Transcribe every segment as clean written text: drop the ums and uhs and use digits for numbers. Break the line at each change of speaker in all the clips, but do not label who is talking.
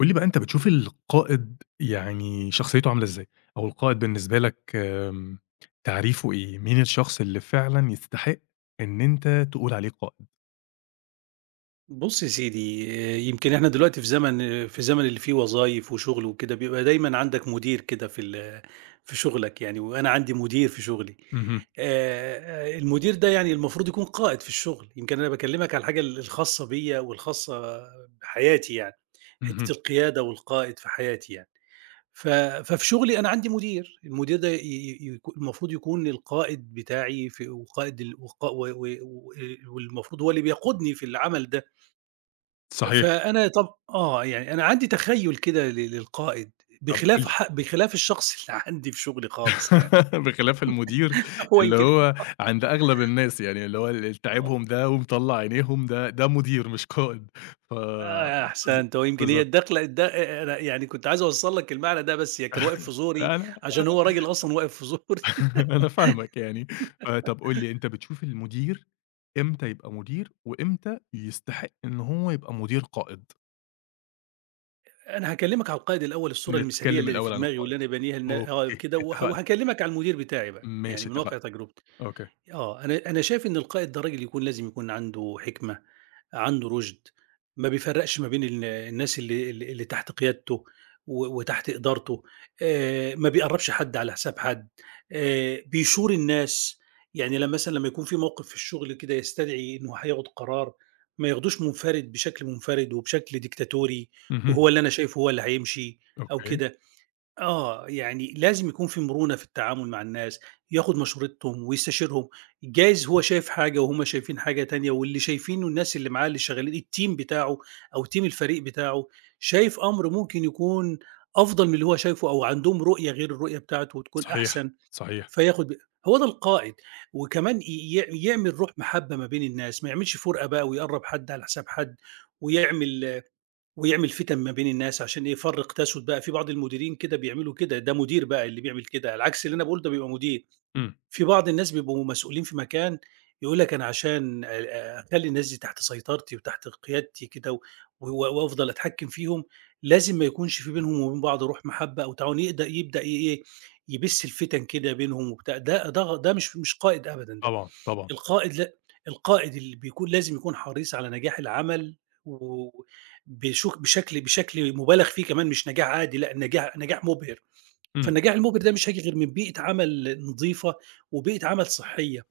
قُل لي بقى أنت بتشوف القائد يعني شخصيته عاملة إزاي؟ أو القائد بالنسبة لك تعريفه إيه؟ مين الشخص اللي فعلًا يستحق إن أنت تقول عليه قائد؟
بُص يا سيدي، يمكن إحنا دلوقتي في زمن في زمن اللي فيه وظايف وشغل وكده، بيبقى دايمًا عندك مدير كده في شغلك يعني، وأنا عندي مدير في شغلي.
اهم،
المدير ده يعني المفروض يكون قائد في الشغل، يمكن أنا باكلمك على الحاجة الخاصة بيّا والخاصة بحياتي يعني، حتّة
اهم،
القيادة والقائد في حياتي يعني. ف ففي شغلي أنا عندي مدير، المدير ده ي ي يك المفروض يكون القائد بتاعي في وقائد ال وق و و و والمفروض هو اللي بيقودني في العمل ده.
صحيح.
فأنا طب آه، يعني أنا عندي تخيُّل كده للقائد،
طب قُل
بخلاف
لي
بخلاف الشخص اللي عندي في شغلي خالص يعني،
بخلاف المدير
هو
اللي
يمكن
هو عند أغلب الناس يعني اللي هو اللي
آه،
تاعبهم ده ومطلّع عينيهم ده مدير مش قائد، ف
آه،
بالض
أحسنت، هو يمكن هي
بالضبط.
الداخلة أنا يعني كنت عايز أوصّل لك المعنى ده بس هي كان واقف في زوري،
لا،
عشان
لا
هو راجل أصلًا واقف في زوري.
أنا فاهمك يعني، طب قُل لي أنت بتشوف المدير إمتى يبقى مدير، وإمتى يستحق إن هو يبقى مدير قائد؟
أنا هاكلّمك على القائد الأول، الصورة المثالية
نتكلم
اللي في
الأول عن
دماغي
القائد،
واللي أنا بانيها لن آه،
أوكي
كده
اتفقنا،
وهاكلّمك على المدير بتاعي بقى، يعني
ماشي
من واقع
اتفقنا،
تجربتي.
أوكي،
آه، أنا شايف إن القائد ده راجل يكون لازم يكون عنده حكمة، عنده رُشد، ما بيفرّقش ما بين الناس اللي تحت قيادته وتحت إدارته، ما بيقرّبش حد على حساب حد، بيشور الناس، يعني لمّا مثلًا لمّا يكون في موقف في الشغل كده يستدعي إنه هياخد قرار، ما ياخدوش منفرد بشكل منفرد وبشكل ديكتاتوري،
اهم،
وهو اللي أنا شايفه هو اللي هيمشي أو
أوكي،
كده. آه، يعني لازم يكون في مرونة في التعامل مع الناس، ياخد مشورتهم ويستشيرهم، جايز هو شايف حاجة وهُم شايفين حاجة تانية، واللي شايفينه الناس اللي معاه اللي شغالين الteam بتاعه أو team الفريق بتاعه، شايف أمر ممكن يكون أفضل من اللي هو شايفه، أو عندهم رؤية غير الرؤية بتاعته وتكون
صحيح،
أحسن،
صحيح،
فياخد ب هو ده القائد. وكمان ي ي يعمل روح محبة ما بين الناس، ما يعملش فُرقة بقى ويقرّب حد على حساب حد ويعمل ويعمل فِتَن ما بين الناس. عشان إيه؟ يفرّق تسُد بقى، في بعض المديرين كده بيعملوا كده، ده مدير بقى اللي بيعمل كده، على عكس اللي أنا باقوله ده بيبقى مدير.
إمم،
في بعض الناس بيبقوا مسؤولين في مكان، يقول لك أنا عشان أخلّي الناس دي تحت سيطرتي وتحت قيادتي كده و و وأفضل أتحكّم فيهم، لازم ما يكونش في بينهم وبين بعض روح مَحبّة أو تعاون، يقد يبدأ ي إيه، يبِث الفِتَن كده بينهم وبتاع، ده مش قائد أبدًا ده.
طبعًا، طبعًا،
القائد لأ القائد اللي بيكون لازم يكون حريص على نجاح العمل و بشكل مبالغ فيه كمان، مش نجاح عادي، لأ، نجاح نجاح مُبهر.
إمم،
فالنجاح المُبهر ده مش هييجي غير من بيئة عمل نضيفة وبيئة عمل صحية،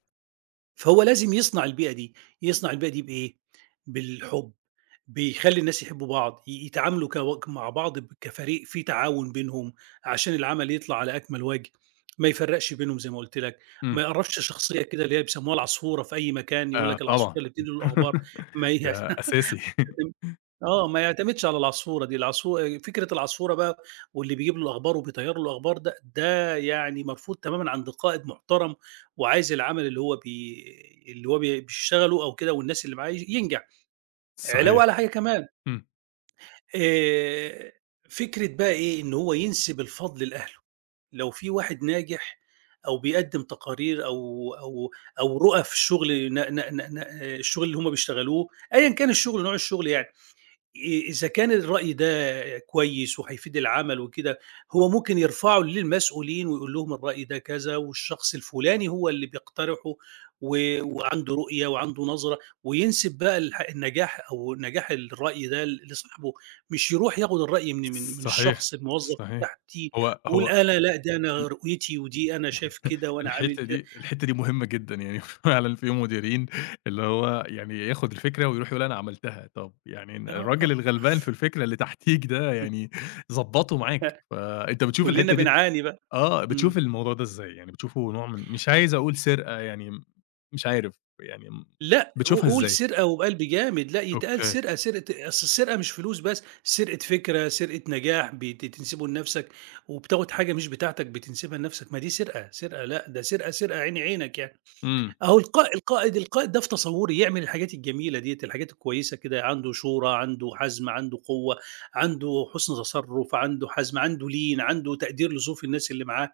فهو لازم يصنع البيئة دي. يصنع البيئة دي بإيه؟ بالحب، بيخلّي الناس يحبّوا بعض، ي يتعاملوا كو مع بعض كفريق في تعاون بينهم عشان العمل يطلع على أكمل وجه، ما يفرّقش بينهم زي ما قُلت لك، ما
إمم،
يقرّبش شخصية كده اللي هي بيسموها العصفورة في أي مكان، يقول لك العصفورة
طبعًا،
اللي بتنقل الأخبار. ما
ده
يعتمد
أساسي،
ما يعتمدش على العصفورة دي، فكرة العصفورة بقى واللي بيجيب له الأخبار وبيطيّر له الأخبار ده، ده يعني مرفوض تمامًا عند قائد محترم وعايز العمل اللي هو بيشتغله أو كده والناس اللي معاه ينجح. علاوة
صحيح،
على حاجة كمان،
إمم،
آآ، فكرة بقى إيه، إن هو ينسب الفضل لأهله. لو في واحد ناجح أو بيقدّم تقارير أو رُؤى في الشغل ن ن ن ن الشغل اللي هم بيشتغلوه، أيًا كان الشغل، نوع الشغل يعني، إ إذا كان الرأي ده كويس وهيفيد العمل وكده، هو ممكن يرفعه للمسؤولين ويقول لهم الرأي ده كذا والشخص الفلاني هو اللي بيقترحه و وعنده رؤية وعنده نظرة، وينسب بقى النجاح أو نجاح الرأي ده لصاحبه، مش يروح ياخد الرأي من
صحيح،
الشخص الموظف
صحيح،
تحتيه
هو
ويقول
هو
أنا لأ، ده أنا
ال
رؤيتي ودي أنا شايف كده وأنا عامل
الحتّة
كده.
دي الحتّة دي مهمة جدًا، يعني فعلًا في مديرين اللي هو يعني ياخد الفكرة ويروح يقول أنا عملتها، طَب يعني
آه،
الراجل
آه.
الغلبان في الفكرة اللي تحتيك ده يعني ضبّطه معاك، فأنت بتشوف
كلنا
الحتّة دي
بنعاني بقى.
آه، بتشوف
إمم.
الموضوع ده إزاي؟ يعني بتشوفه نوع من مش عايز أقول سرقة يعني مش عارف، يعني
لأ،
بتشوفها
قُل
إزاي؟
سرقة وبقلب جامد، لأ، يتقال
أوكي،
سرقة. سرقة، أصل السرقة مش فلوس بس، سرقة فكرة، سرقة نجاح بتنسبه لنفسك، وبتاخد حاجة مش بتاعتك بتنسبها لنفسك، ما دي سرقة، سرقة، لأ ده سرقة، سرقة عيني عينك يعني.
إمم.
أهو القائد ده في تصوّري يعمل الحاجات الجميلة ديّة، الحاجات الكويسة كده، عنده شورى، عنده حزم، عنده قوة، عنده حسن تصرُّف، عنده حزم، عنده لين، عنده تقدير لظروف الناس اللي معاه.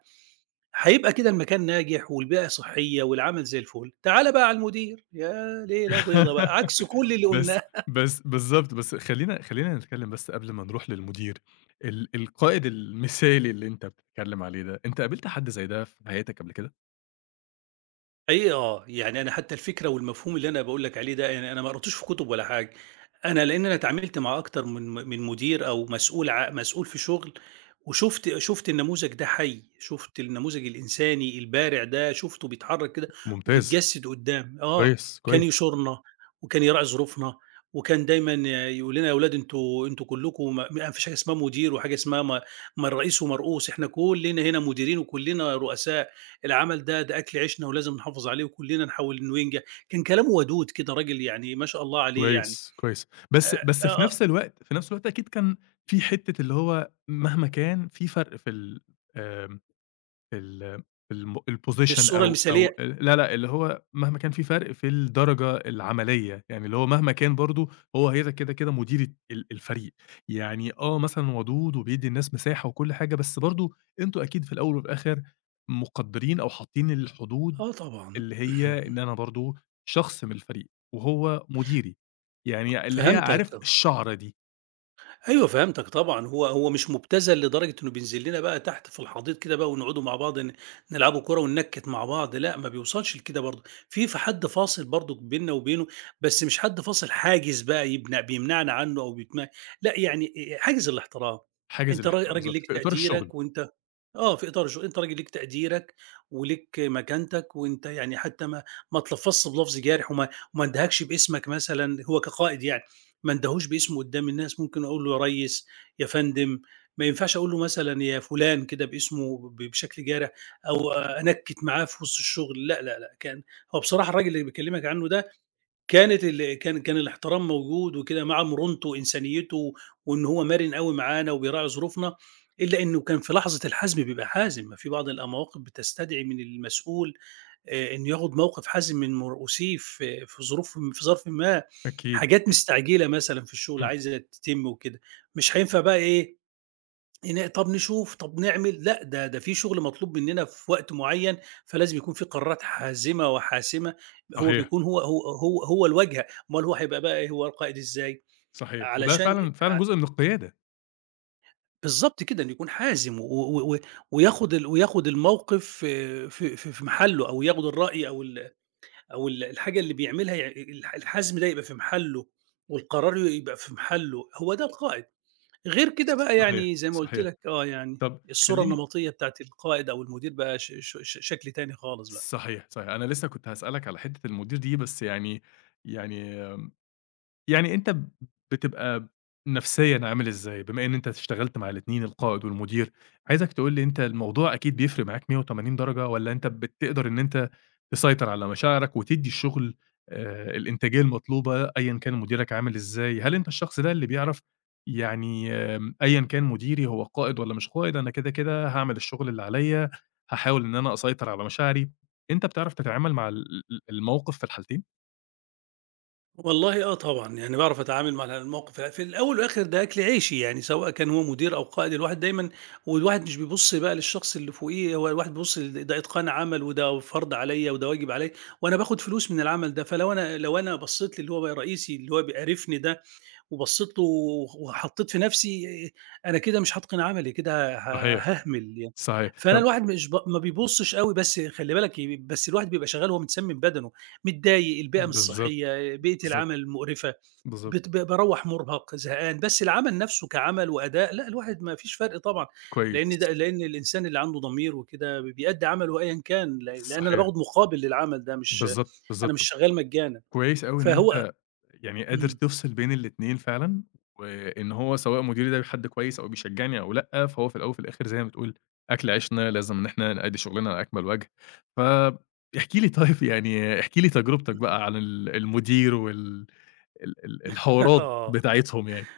هيبقى كده المكان ناجح والبيئة صحية والعمل زي الفل. تعالَ بقى على المدير، يا ليلة بيضا بقى، عكس كل اللي
بس
قُلناه.
بس بالضبط، بس خلّينا خلّينا نتكلّم بس قبل ما نروح للمدير، القائد المثالي اللي أنت بتتكلّم عليه ده، أنت قابلت حد زي ده في حياتك قبل كده؟
حقيقي آه، يعني أنا حتى الفكرة والمفهوم اللي أنا باقول لك عليه ده، يعني أنا ما قريتوش في كُتب ولا حاجة، أنا لإن أنا اتعاملت مع أكتر من من مدير أو مسؤول، مسؤول في شغل، شُفت النموذج ده حي، شُفت النموذج الإنساني البارع ده، شُفته بيتحرك كده
ممتاز،
وبيتجسد قدّام. آه،
كويس،
كان
كويس،
يشورنا وكان يراعي ظروفنا، وكان دايمًا يقول لنا: "يا ولاد أنتم كلّكم ما فيش حاجة اسمها مدير وحاجة اسمها ما ما الرئيس ومرؤوس، إحنا كُلّنا هنا مديرين وكُلّنا رؤساء." العمل ده أكل عيشنا ولازم نحافظ عليه وكلنا نحاول إنه ينجح. كان كلامه ودود كده، راجل يعني، ما شاء الله عليه يعني،
كويس، كويس،
آآ
بس في
آه، آه،
نفس الوقت في نفس الوقت أكيد كان في حتّة اللي هو مهما كان في فرق في ال آمم ال الم الposition
الصورة
أو أو
المثالية.
ال لا، لأ، اللي هو مهما كان في فرق في الدرجة العملية، يعني اللي هو مهما كان برضه هو هيبقى كده، كده مدير الفريق، يعني آه، مثلًا ودود وبيدّي الناس مساحة وكل حاجة، بس برضه أنتم أكيد في الأول وفي الآخر مقدّرين أو حاطين الحدود
آه طبعًا.
اللي هي إن أنا برضه شخص من الفريق وهو مديري، يعني اللي هي
فهمتك
عارف
طبعًا،
الشعرة دي،
أيوه فهمتك طبعًا، هو مش مبتذل لدرجة إنه بينزل لنا بقى تحت في الحضيض كده بقى، ونقعدوا مع بعض نلعبوا كورة وننكّت مع بعض، لأ، ما بيوصلش لكده برضه. في حد فاصل برضه بيننا وبينه، بس مش حد فاصل حاجز بقى بيمنعنا عنه أو بيتم لأ يعني، حاجز الاحترام.
حاجز
أنت
الاحترام
راجل
بالضبط،
ليك
في إطار الشغل،
تقديرك، وأنت في إطار الش أنت راجل ليك تقديرك وليك مكانتك، وأنت يعني حتى ما اتلفظت بلفظ جارح وما اندهكش باسمك مثلًا هو كقائد يعني، ما اندهوش باسمه قدّام الناس. ممكن أقول له يا ريس، يا فندم، ما ينفعش أقول له مثلًا يا فلان كده باسمه بشكل جارح، أو أنكِّت معاه في وسط الشغل، لأ، لأ، لأ. كان هو بصراحة الراجل اللي باكلمك عنه ده، كان الاحترام موجود وكده مع مرونته وإنسانيته، وإن هو مرن أوي معانا وبيراعي ظروفنا، إلا إنه كان في لحظة الحزم بيبقى حازم. في بعض المواقف بتستدعي من المسؤول إنه ياخد موقف حازم من مرؤوسيه في في ظروف في ظرف ما،
أكيد،
حاجات
أكيد،
مستعجلة مثلًا في الشغل
إمم،
عايزة تتم وكده، مش هينفع بقى إيه، هنا طب نشوف، طب نعمل، لأ ده في شغل مطلوب مننا في وقت معين، فلازم يكون في قرارات حازمة وحاسمة، هو
صحيح.
بيكون هو الواجهة. أمال هو هيبقى بقى إيه، هو القائد إزاي؟
صحيح، وده
علشان،
فعلًا فعلًا
آآ
جزء من القيادة.
بالضبط كده، إنه يكون حازم و و و وياخد وياخد الموقف في محله، أو ياخد الرأي أو ال أو ال الحاجة اللي بيعملها، ي الح الحزم ده يبقى في محله والقرار يبقى في محله، هو ده القائد. غير كده بقى
صحيح،
يعني زي ما قُلت
صحيح.
لك يعني
طب
الصورة
خلّيني
النمطية بتاعة القائد أو المدير بقى ش ش ش شكل تاني خالص بقى.
صحيح، صحيح. أنا لسه كنت هاسألك على حتّة المدير دي، بس يعني يعني أنت بتبقى نفسيًا عامل إزاي؟ بما إن أنت اشتغلت مع الاتنين القائد والمدير، عايزك تقول لي أنت الموضوع أكيد بيفرق معاك 180 درجة والّا أنت بتقدر إن أنت تسيطر على مشاعرك وتدّي الشغل الإنتاجية المطلوبة أيًا كان مديرك عامل إزاي؟ هل أنت الشخص ده اللي بيعرف يعني أيًا كان مديري هو قائد والّا مش قائد، أنا كده، كده هاعمل الشغل اللي عليّا، هاحاول إن أنا أسيطر على مشاعري، أنت بتعرف تتعامل مع ال ال الموقف في الحالتين؟
والله آه طبعًا، يعني باعرف أتعامل مع الموقف في الأول والآخر، ده أكل عيشي، يعني سواء كان هو مدير أو قائد الواحد دايمًا، والواحد مش بيبُص بقى للشخص اللي فوقيه، هو الواحد بيبُص ده إتقان عمل وده فرض عليَّ وده واجب عليَّ وأنا باخد فلوس من العمل ده، فلو أنا بصيت للي هو بقى رئيسي اللي هو بيقرفني ده، وبصّيت له وحطّيت في نَفْسي، أنا كده مش هاتقن عملي، كده
صحيح،
هاهمل يعني.
صحيح.
فأنا
طب
الواحد مش ما بيبُصّش أوي، بس خلّي بالك بس الواحد بيبقى شغّال وهو متسمِّم بدنه، متضايق، البيئة مش
بالضبط.
صحّية، بيئة
بالضبط،
العمل مقرفة،
بالضبط،
بت ب باروّح مُرهق، زهقان، بس العمل نَفْسه كعمل وأداء لأ، الواحد ما فيش فرق طبعًا، لإن
كويس،
ده لإن الإنسان اللي عنده ضمير وكده بيأدّي عمله أيًا كان، لإن أنا
صحيح،
باخُد مقابل للعمل ده، مش
بالضبط،
أنا مش
بالضبط،
شغّال مجانًا،
كويس أوي إن
فهو
أنت يعني قادر
إمم،
تفصل بين الاتنين فعلًا، وإن هو سواء مديري ده حد كويس أو بيشجعني أو لأ، فهو في الأول وفي الآخر زي ما بتقول أكل عيشنا، لازم إن إحنا نأدي شغلنا على أكمل وجه، فاحكِ لي طيب يعني احكِ لي تجربتك بقى عن المدير وال ال ال الحوارات
آه.
بتاعتهم يعني.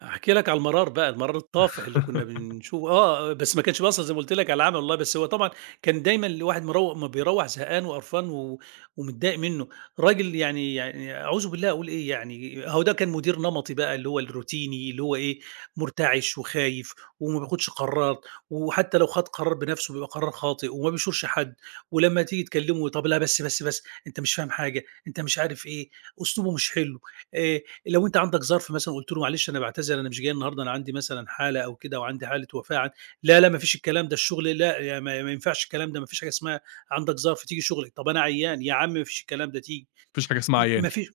هاحكي لك على المرار بقى، المرار الطافح اللي كنا بنشوفه بس ما كانش بيأثّر زي ما قُلت لك على العمل والله، بس هو طبعًا كان دايمًا الواحد أمّا بيروّح زهقان وقرفان ومتضايق منّه، راجل يعني أعوذ بالله أقول إيه يعني. هو ده كان مدير نمطي بقى اللي هو الروتيني، اللي هو إيه، مُرتعش وخايف وما بياخدش قرارات، وحتى لو خَد قرار بنَفْسه بيبقى قرار خاطئ وما بيشورش حد. ولمّا تيجي تكلّمه، طَب لا، بس، بس، بس، أنت مش فاهم حاجة، أنت مش عارف إيه، أسلوبه مش حلو. آآ لو أنت عندك ظرف مثلًا قُلت له معلش أنا باعتذر أنا مش جاي النهارده، أنا عندي مثلًا حالة أو كده، أو عندي حالة وفاة، عن لا، لا، ما فيش الكلام ده، الشغل لا يا، ما ينفعش الكلام ده، ما فيش حاجة اسمها عندك ظرف، تيجي شغلِك. طب أنا عيان، يا عم ما فيش الكلام ده، تيجي،
ما فيش حاجة اسمها
م
عيان
ما في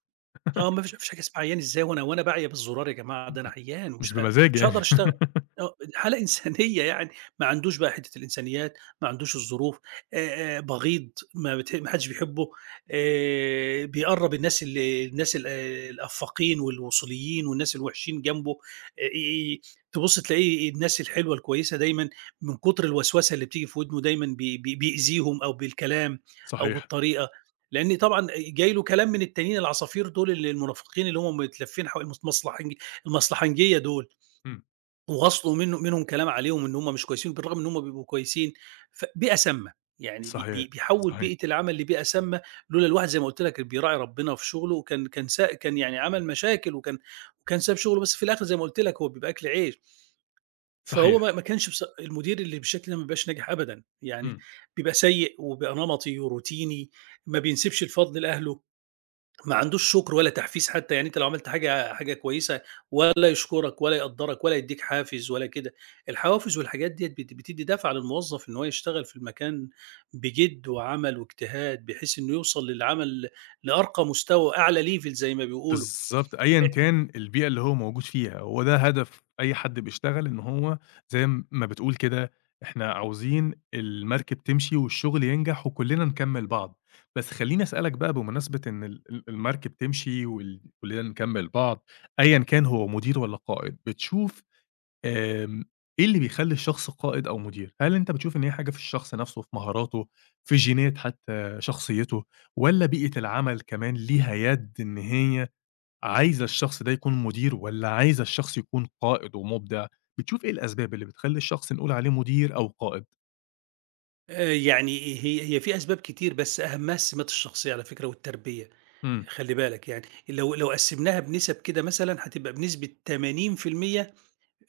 ما فيش حاجة اسمها عيان إزاي، وأنا باعيا بالزرار يا جماعة، ده أنا عيان،
مش
ومش
بمزاج
مش
يعني.
هاقدر أشتغل. آه، حالة إنسانية يعني، ما عندوش بقى حتة الإنسانيات، ما عندوش الظروف. بغيض ما حدش بيحبه. بيقرّب الناس الأفاقين والوصوليين والناس الوحشين جنبه. ي تبُص تلاقيه الناس الحلوة الكويسة دايمًا من كتر الوسوسة اللي بتيجي في ودنه دايمًا بي بي بيأذيهم أو بالكلام أو
صحيح،
بالطريقة، لإن طبعًا جاي له كلام من التانيين العصافير دول المنافقين اللي هم متلفين حو المص المصلحنجية دول،
إمم،
وغَصْلوا منهم كلام عليهم إن هم مش كويسين، بالرغم إن هم بيبقوا كويسين. فبيئة سامة، يعني بي
صحيح،
بي بيحوّل
صحيح،
بيئة العمل لبيئة سامة. لولا الواحد زي ما قُلت لك بيراعي ربنا في شغله وكان كان سا كان يعني عمل مشاكل وكان ساب شغله، بس في الآخر زي ما قُلت لك هو بيبقى أكل عيش. فهو
صحيح،
ما ما كانش المدير اللي بالشكل ده ما بيبقاش ناجح أبدًا، يعني
إمم.
بيبقى سيء وبيبقى نمطي وروتيني، ما بينسبش الفضل لأهله، ما عندوش شكر ولا تحفيز حتى. يعني أنت لو عملت حاجة كويسة ولا يشكرك ولا يقدّرك ولا يدّيك حافز ولا كده. الحوافز والحاجات ديّة بتدّي دافع للموظف إن هو يشتغل في المكان بجِد وعمل واجتهاد، بحيث إنه يوصل للعمل لأرقى مستوى، أعلى level زي ما بيقولوا.
بالضبط،
أ
أيًا كان البيئة اللي هو موجود فيها، هو ده هدف أي حد بيشتغل إن هو زي ما بتقول كده، إحنا عاوزين المركب تمشي والشغل ينجح وكلنا نكمّل بعض، بس خلّيني أسألك بقى بمناسبة إن ال ال المركب تمشي كلنا نكمّل بعض، أيًا كان هو مدير والّا قائد، بتشوف آمم، إيه اللي بيخلّي الشخص قائد أو مدير؟ هل أنت بتشوف إن هي حاجة في الشخص نفسه، في مهاراته، في جينات حتى شخصيته، والّا بيئة العمل كمان ليها يد إن هي عايزة الشخص ده يكون مدير والّا عايزة الشخص يكون قائد ومُبدع؟ بتشوف إيه الأسباب اللي بتخلّي الشخص نقول عليه مدير أو قائد؟
يعني هي هي في أسباب كتير بس أهمها السمات الشخصية على فكرة والتربية.
إمم،
خلّي بالك يعني، لو قسّمناها بنِسَب كده مثلًا هتبقى بنسبة 80%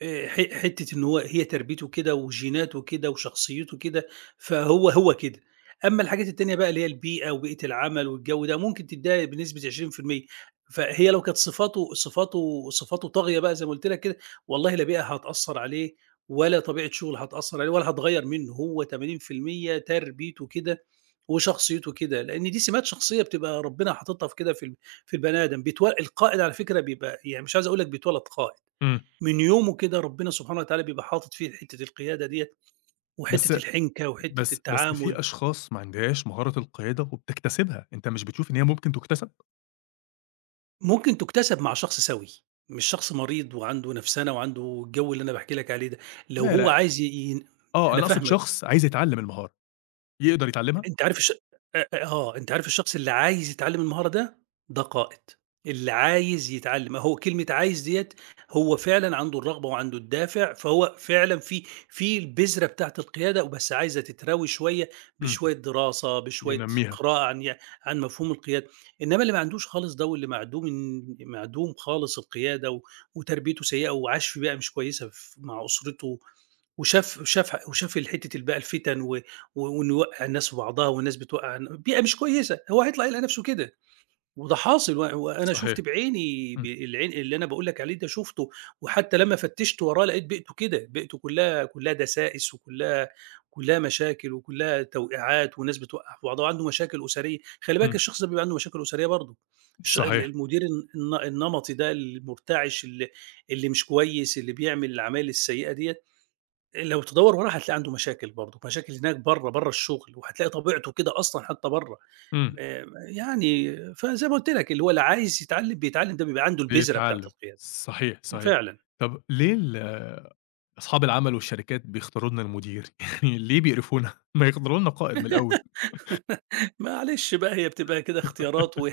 ح حتّة إن هي تربيته كده وجيناته كده وشخصيته كده، فهو هو كده. أمّا الحاجات التانية بقى اللي هي البيئة وبيئة العمل والجو ده، ممكن تدّيها بنسبة 20%. فهي لو كانت صفاته طاغية بقى زي ما قُلت لك كده، والله لا بيئة هتأثّر عليه ولا طبيعة شغل هتأثّر عليه ولا هتغيّر منّه. هو 80% تربيته كده وشخصيته كده، لإن دي سمات شخصية بتبقى ربنا حاططها في كده في البني آدم. بيتو القائد على فكرة بيبقى يعني مش عايز أقول لك بيتولد قائد.
إمم.
من يومه كده ربنا سبحانه وتعالى بيبقى حاطط فيه حتة القيادة ديّة،
بس
وحتة الحنكة، وحتة
بس في
التعامل.
أشخاص ما عندهاش مهارة القيادة وبتكتسبها، أنت مش بتشوف إن هي ممكن تُكتسب؟
ممكن تُكتسب مع شخص سوي، مش شخص مريض وعنده نفسَنة وعنده الجو اللي أنا باحكي لك عليه ده. لو
لا،
هو
لأ،
عايز ي ين
آه،
أنا
أنا أقصد
فاهمك.
شخص عايز يتعلّم المهارة، يقدر يتعلّمها؟
أنت عارف الش أ آه، أنت عارف الشخص اللي عايز يتعلّم المهارة ده، ده قائد. اللي عايز يتعلّم أهو كلمة عايز ديّة، هو فعلًا عنده الرغبة وعنده الدافع، فهو فعلًا في في البذرة بتاعة القيادة وبس عايزة تتروي شوية،
إمم،
بشوية دراسة، بشوية
ينمّيها،
قراءة عن ي عن مفهوم القيادة. إنّما اللي ما عندوش خالص ده واللي معدوم خالص القيادة و وتربيته سيئة وعاش في بيئة مش كويسة ف مع أسرته وشاف ال حتّة ال بقى الفِتَن وإنه يوقّع الناس في بعضها والناس بتوقّع بيئة مش كويسة، هو هيطلع يلاقي نَفْسه كده. وده حاصل، وأنا شُفت
صحيح،
بعيني، ب
إمم،
العين اللي أنا باقول لك عليه ده شُفته. وحتّى لمّا فتّشت وراه لقيت بيئته كده، بيئته كُلّها دسائس كُلّها مشاكل وكُلّها توقيعات وناس بتوقّع في بعضها وعنده مشاكل أسرية. خلّي بالك
إمم،
الشخص ده بيبقى عنده مشاكل أسرية برضه. الش ال
صحيح،
المدير النمطي ده المُرتعش اللي مش كويس، اللي بيعمل العمايل السيئة ديّة، لو تدوّر وراه هتلاقي عنده مشاكل برضه، مشاكل هناك برّه، برّه الشغل، وهتلاقي طبيعته كده أصلًا حتى برّه.
إمم.
آآ يعني فزي ما قُلت لك اللي هو اللي عايز يتعلّم بيتعلّم، ده بيبقى عنده البذرة بتاعة
بيتعلّم،
القيادة،
صحيح، صحيح.
فعلًا.
طب ليه أصحاب العمل والشركات بيختاروا لنا المدير؟ يعني ليه بيقرفونا؟ ما يختاروا لنا قائد من الأول.
معلش بقى هي بتبقى كده اختيارات، و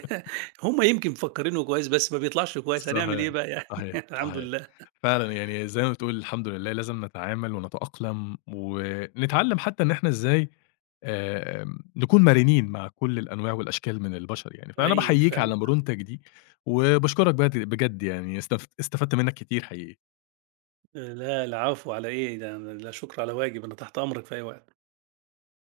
هم يمكن مفكّرينه كويس بس ما بيطلعش كويس، هنعمل
صحيح،
إيه بقى يعني
صحيح،
الحمد
صحيح.
لله.
فعلًا يعني زي ما بتقول الحمد لله لازم نتعامل ونتأقلم، ونتعلّم حتى إن إحنا إزاي نكون مرنين مع كل الأنواع والأشكال من البشر يعني. فأنا
حقيقي
باحييك
فعلًا.
على مرونتك دي، وباشكرك بجد بجد يعني، استفدت منّك كتير حقيقي.
لا العفو على إيه، ده لا شكر على واجب، أنا تحت أمرك في أي وقت.